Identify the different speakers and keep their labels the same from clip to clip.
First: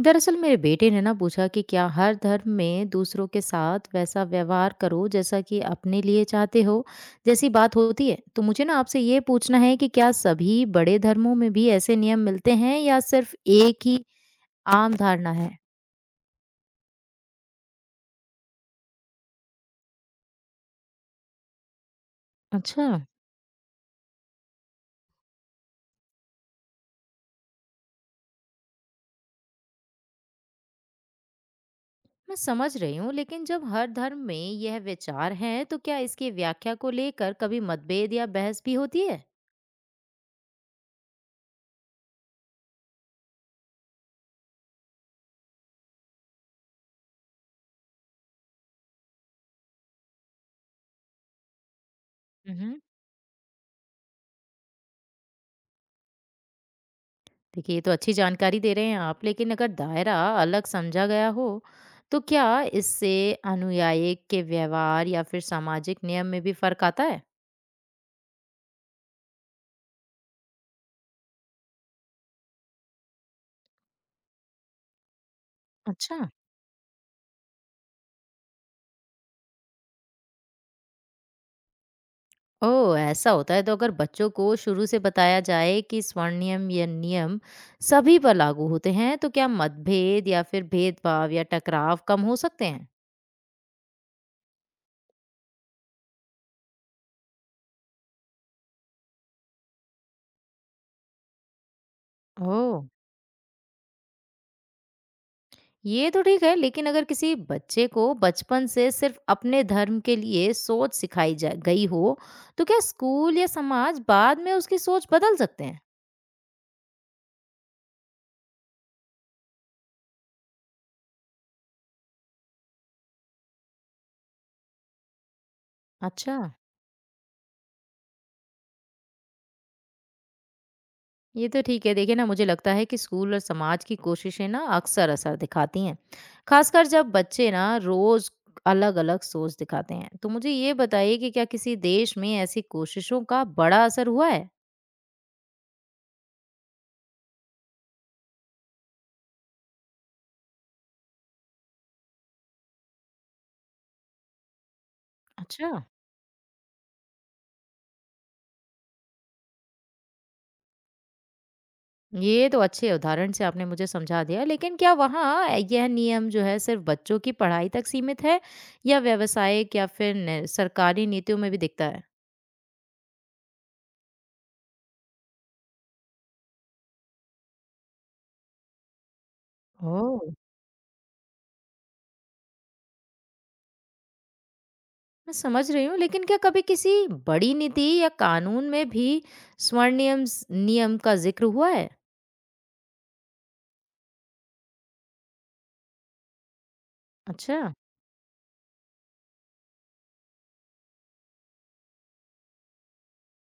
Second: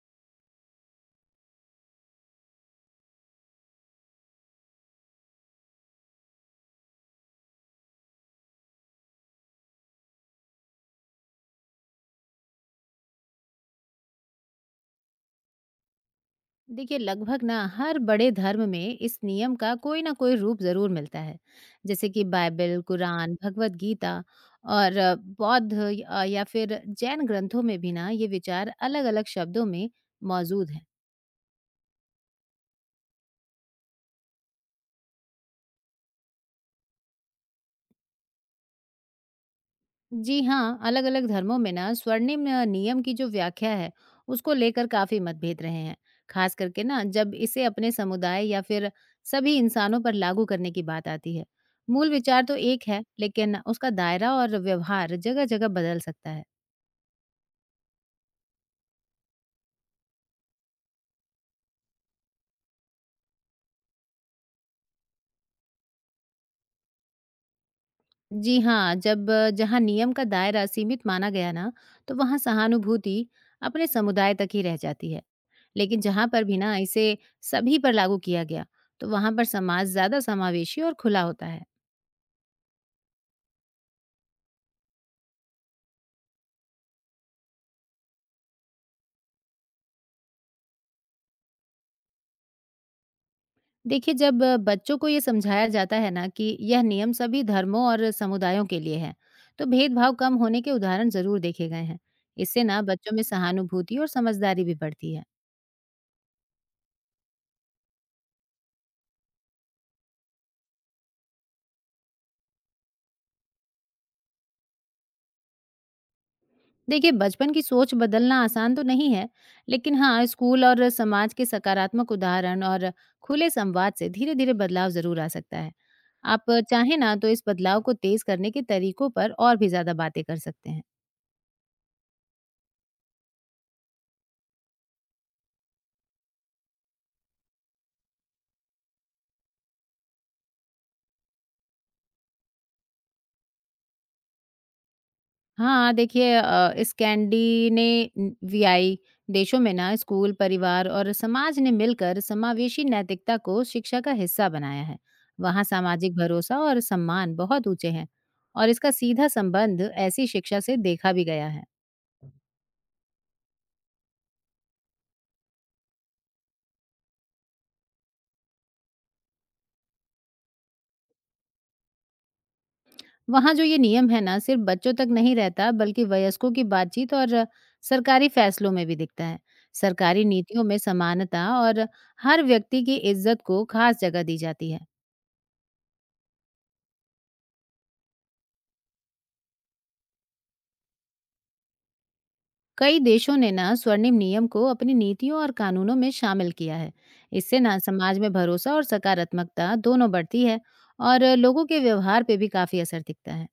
Speaker 1: दरअसल मेरे बेटे ने ना पूछा कि क्या हर धर्म में दूसरों के साथ वैसा व्यवहार करो जैसा कि अपने लिए चाहते हो जैसी बात होती है, तो मुझे ना आपसे ये पूछना है कि क्या सभी बड़े धर्मों में भी ऐसे नियम मिलते हैं या सिर्फ एक ही आम धारणा है।
Speaker 2: देखिए लगभग ना हर बड़े धर्म में इस नियम का कोई ना कोई रूप जरूर मिलता है। जैसे कि बाइबल,
Speaker 1: अच्छा।
Speaker 2: कुरान, भगवत गीता और बौद्ध या फिर जैन ग्रंथों में भी ना ये विचार अलग-अलग शब्दों में मौजूद हैं।
Speaker 1: मैं समझ रही हूँ, लेकिन जब हर धर्म में यह विचार है तो क्या इसकी व्याख्या को लेकर कभी मतभेद या बहस भी होती
Speaker 2: जी हाँ, अलग अलग धर्मों में ना स्वर्णिम नियम की जो व्याख्या है, उसको लेकर काफी मतभेद रहे हैं। खास करके ना जब इसे अपने समुदाय या फिर सभी इंसानों पर लागू करने की बात आती है। मूल विचार तो
Speaker 1: है?
Speaker 2: एक है, लेकिन उसका दायरा और व्यवहार जगह जगह बदल सकता है।
Speaker 1: देखिए, ये तो अच्छी जानकारी दे रहे हैं आप, लेकिन अगर दायरा अलग समझा गया हो तो क्या इससे अनुयायी के व्यवहार या फिर सामाजिक नियम में भी फर्क आता है?
Speaker 2: जी हाँ, जहाँ नियम का दायरा सीमित माना गया ना, तो वहाँ सहानुभूति अपने समुदाय तक ही रह जाती है। लेकिन
Speaker 1: अच्छा।
Speaker 2: जहाँ पर भी ना इसे सभी पर लागू किया गया, तो वहाँ पर समाज ज्यादा समावेशी और खुला होता है।
Speaker 1: ओह। ऐसा होता है तो अगर बच्चों को शुरू से बताया जाए कि स्वर्ण नियम या नियम सभी पर लागू होते हैं, तो क्या मतभेद या फिर भेदभाव या टकराव कम हो सकते हैं?
Speaker 2: देखिए जब बच्चों को ये समझाया जाता है ना कि यह नियम सभी धर्मों और समुदायों के लिए है, तो भेदभाव कम होने के उदाहरण जरूर देखे गए हैं।
Speaker 1: ओ।
Speaker 2: इससे ना बच्चों में सहानुभूति और समझदारी भी बढ़ती है।
Speaker 1: ये तो ठीक है, लेकिन अगर किसी बच्चे को बचपन से सिर्फ अपने धर्म के लिए सोच सिखाई जा गई हो तो क्या स्कूल या समाज बाद में उसकी सोच बदल सकते हैं?
Speaker 2: देखिए बचपन की सोच बदलना आसान तो नहीं है, लेकिन हाँ स्कूल और समाज के सकारात्मक उदाहरण और खुले संवाद से धीरे धीरे बदलाव जरूर आ सकता है।
Speaker 1: अच्छा।
Speaker 2: आप चाहें ना तो इस बदलाव को तेज करने के तरीकों पर और भी ज्यादा बातें कर सकते हैं।
Speaker 1: ये तो ठीक है। देखिए ना, मुझे लगता है कि स्कूल और समाज की कोशिशें ना अक्सर असर दिखाती हैं, खासकर जब बच्चे ना रोज अलग अलग सोच दिखाते हैं। तो मुझे ये बताइए कि क्या किसी देश में ऐसी कोशिशों का बड़ा असर हुआ है?
Speaker 2: हाँ, देखिए स्कैंडिनेवियाई देशों में ना स्कूल, परिवार और समाज ने मिलकर समावेशी नैतिकता को शिक्षा का हिस्सा बनाया है। वहाँ
Speaker 1: अच्छा।
Speaker 2: सामाजिक भरोसा और सम्मान बहुत ऊंचे हैं और इसका सीधा संबंध ऐसी शिक्षा से देखा भी गया है।
Speaker 1: ये तो अच्छे उदाहरण से आपने मुझे समझा दिया, लेकिन क्या वहाँ यह नियम जो है सिर्फ बच्चों की पढ़ाई तक सीमित है, या व्यावसायिक या फिर सरकारी नीतियों में भी दिखता है?
Speaker 2: वहाँ जो ये नियम है ना सिर्फ बच्चों तक नहीं रहता, बल्कि वयस्कों की बातचीत और सरकारी फैसलों में भी दिखता है।
Speaker 1: ओह।
Speaker 2: सरकारी नीतियों में समानता और हर व्यक्ति की इज्जत को खास जगह दी जाती है।
Speaker 1: मैं समझ रही हूँ, लेकिन क्या कभी किसी बड़ी नीति या कानून में भी स्वर्ण नियम नियम का जिक्र हुआ है?
Speaker 2: कई देशों ने ना स्वर्णिम नियम को अपनी नीतियों और कानूनों में शामिल किया है।
Speaker 1: अच्छा।
Speaker 2: इससे ना समाज में भरोसा और सकारात्मकता दोनों बढ़ती है और लोगों के व्यवहार पे भी काफी असर दिखता है।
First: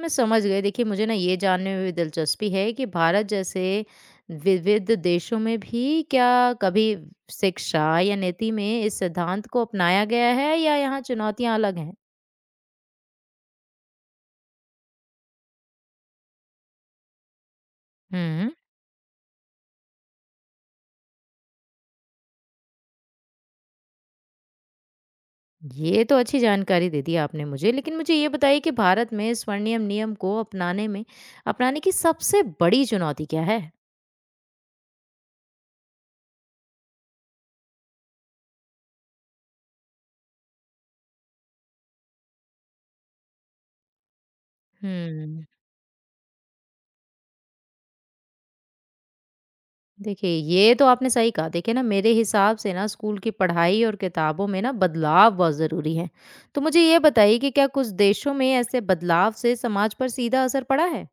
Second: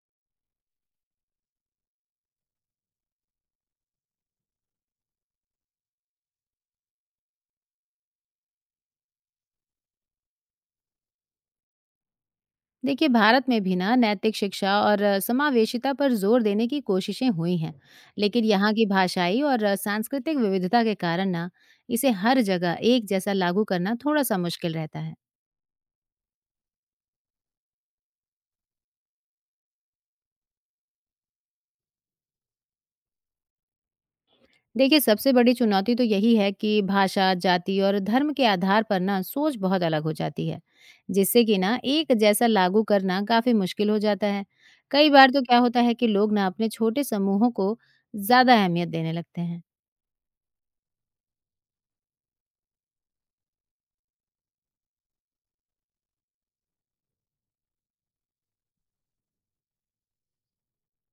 Speaker 1: मैं समझ गई। देखिए, मुझे ना ये जानने में भी दिलचस्पी है कि भारत जैसे विविध देशों में भी क्या कभी शिक्षा या नीति में इस सिद्धांत को अपनाया गया है या यहाँ चुनौतियाँ अलग हैं?
Speaker 2: देखिए भारत में भी ना नैतिक शिक्षा और समावेशिता पर जोर देने की कोशिशें हुई हैं। लेकिन
Speaker 1: हुँ,
Speaker 2: यहाँ की भाषाई और सांस्कृतिक विविधता के कारण ना इसे हर जगह एक जैसा लागू करना थोड़ा सा मुश्किल रहता है।
Speaker 1: ये तो अच्छी जानकारी दे दी आपने मुझे। लेकिन मुझे ये बताइए कि भारत में स्वर्णिम नियम को अपनाने की सबसे बड़ी चुनौती क्या है?
Speaker 2: देखिए सबसे बड़ी चुनौती तो यही है कि भाषा, जाति और धर्म के आधार पर ना सोच बहुत अलग हो जाती है, जिससे कि ना एक जैसा लागू करना काफी मुश्किल हो जाता है। कई बार तो
Speaker 1: हुँ।
Speaker 2: क्या होता है कि लोग ना अपने छोटे समूहों को ज्यादा अहमियत देने लगते हैं।
Speaker 1: देखिए, ये तो आपने सही कहा। देखिए ना, मेरे हिसाब से ना स्कूल की पढ़ाई और किताबों में ना बदलाव बहुत ज़रूरी है। तो मुझे ये बताइए कि क्या कुछ देशों में ऐसे बदलाव से समाज पर सीधा असर पड़ा है?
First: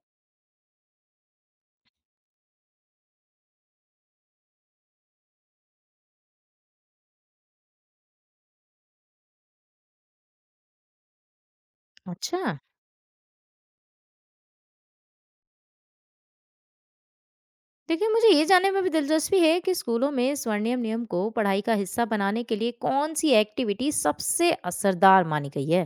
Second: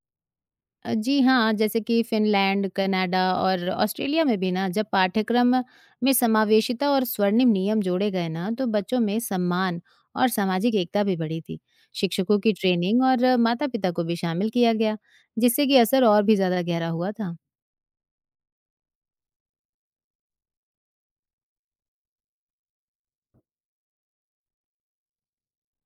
Speaker 2: जी हाँ, जैसे कि फ़िनलैंड, कनाडा और ऑस्ट्रेलिया में भी ना जब पाठ्यक्रम में समावेशिता और स्वर्णिम नियम जोड़े गए ना, तो बच्चों में सम्मान और सामाजिक एकता भी बढ़ी थी। शिक्षकों
Speaker 1: अच्छा।
Speaker 2: की ट्रेनिंग और माता-पिता को भी शामिल किया गया, जिससे कि असर और भी ज़्यादा गहरा हुआ था।
Speaker 1: देखिए, मुझे ये जानने में भी दिलचस्पी है कि स्कूलों में स्वर्णिम नियम को पढ़ाई का हिस्सा बनाने के लिए कौन सी एक्टिविटी सबसे असरदार मानी गई है?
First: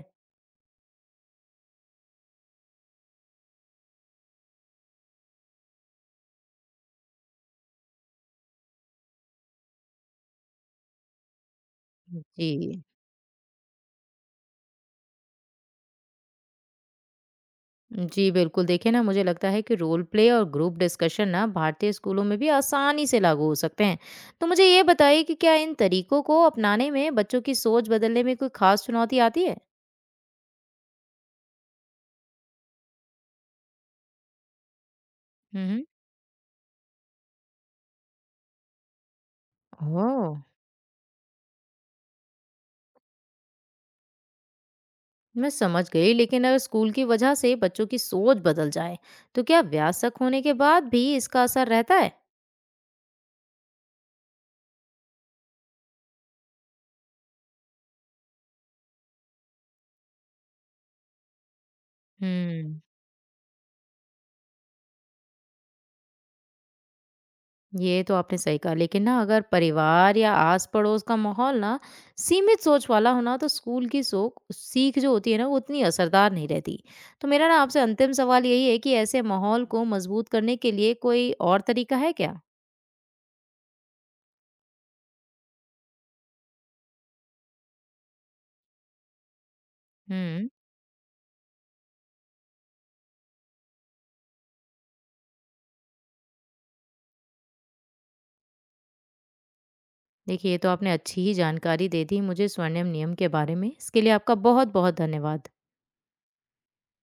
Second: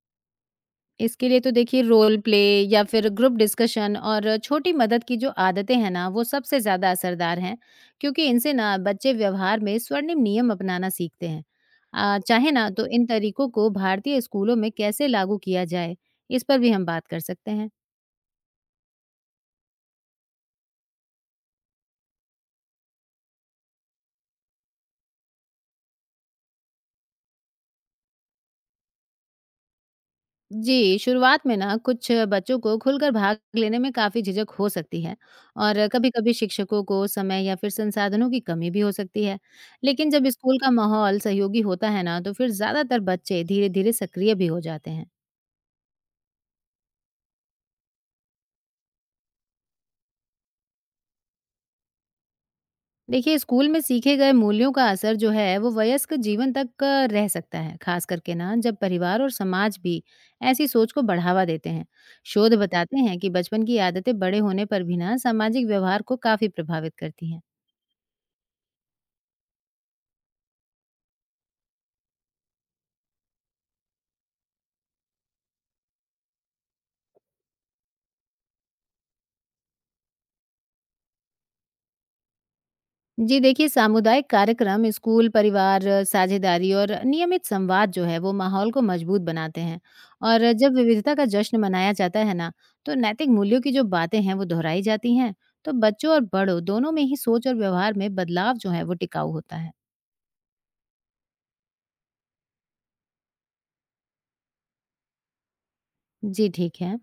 Speaker 2: इसके लिए तो देखिए रोल प्ले या फिर ग्रुप डिस्कशन और छोटी मदद की जो आदतें हैं ना, वो सबसे ज़्यादा असरदार हैं, क्योंकि इनसे ना बच्चे व्यवहार में स्वर्णिम नियम अपनाना सीखते हैं। आ, चाहे ना
Speaker 1: जी।
Speaker 2: तो इन तरीकों को भारतीय स्कूलों में कैसे लागू किया जाए, इस पर भी हम बात कर सकते हैं।
Speaker 1: जी बिल्कुल। देखिए ना, मुझे लगता है कि रोल प्ले और ग्रुप डिस्कशन ना भारतीय स्कूलों में भी आसानी से लागू हो सकते हैं। तो मुझे ये बताइए कि क्या इन तरीकों को अपनाने में बच्चों की सोच बदलने में कोई खास चुनौती आती है?
Speaker 2: जी, शुरुआत में ना कुछ बच्चों को खुलकर भाग लेने में काफ़ी झिझक हो सकती है
Speaker 1: हम्म।
Speaker 2: और कभी-कभी शिक्षकों को समय या फिर संसाधनों की कमी भी हो सकती है। लेकिन
Speaker 1: ओह।
Speaker 2: जब स्कूल का माहौल सहयोगी होता है ना, तो फिर ज़्यादातर बच्चे धीरे-धीरे सक्रिय भी हो जाते हैं।
Speaker 1: मैं समझ गई, लेकिन अगर स्कूल की वजह से बच्चों की सोच बदल जाए तो क्या वयस्क होने के बाद भी इसका असर रहता है?
Speaker 2: देखिए, स्कूल में सीखे गए मूल्यों का असर जो है, वो वयस्क जीवन तक रह सकता है, खास करके ना जब परिवार और समाज भी ऐसी सोच को बढ़ावा देते हैं। शोध
Speaker 1: हम्म।
Speaker 2: बताते हैं कि बचपन की आदतें बड़े होने पर भी ना सामाजिक व्यवहार को काफ़ी प्रभावित करती हैं।
Speaker 1: ये तो आपने सही कहा, लेकिन ना अगर परिवार या आस पड़ोस का माहौल ना सीमित सोच वाला होना तो स्कूल की सोख सीख जो होती है ना वो उतनी असरदार नहीं रहती। तो मेरा ना आपसे अंतिम सवाल यही है कि ऐसे माहौल को मजबूत करने के लिए कोई और तरीका है क्या?
Speaker 2: जी देखिए, सामुदायिक कार्यक्रम, स्कूल, परिवार, साझेदारी और नियमित संवाद जो है, वो माहौल को मजबूत बनाते हैं।
Speaker 1: हम्म।
Speaker 2: और जब विविधता का जश्न मनाया जाता है ना, तो नैतिक मूल्यों की जो बातें हैं, वो दोहराई जाती हैं। तो बच्चों और बड़ों दोनों में ही सोच और व्यवहार में बदलाव जो है, वो टिकाऊ होता है।
Speaker 1: देखिए, ये तो आपने अच्छी ही जानकारी दे दी मुझे स्वर्णिम नियम के बारे में। इसके लिए आपका बहुत बहुत धन्यवाद।
Speaker 2: जी, ठीक है।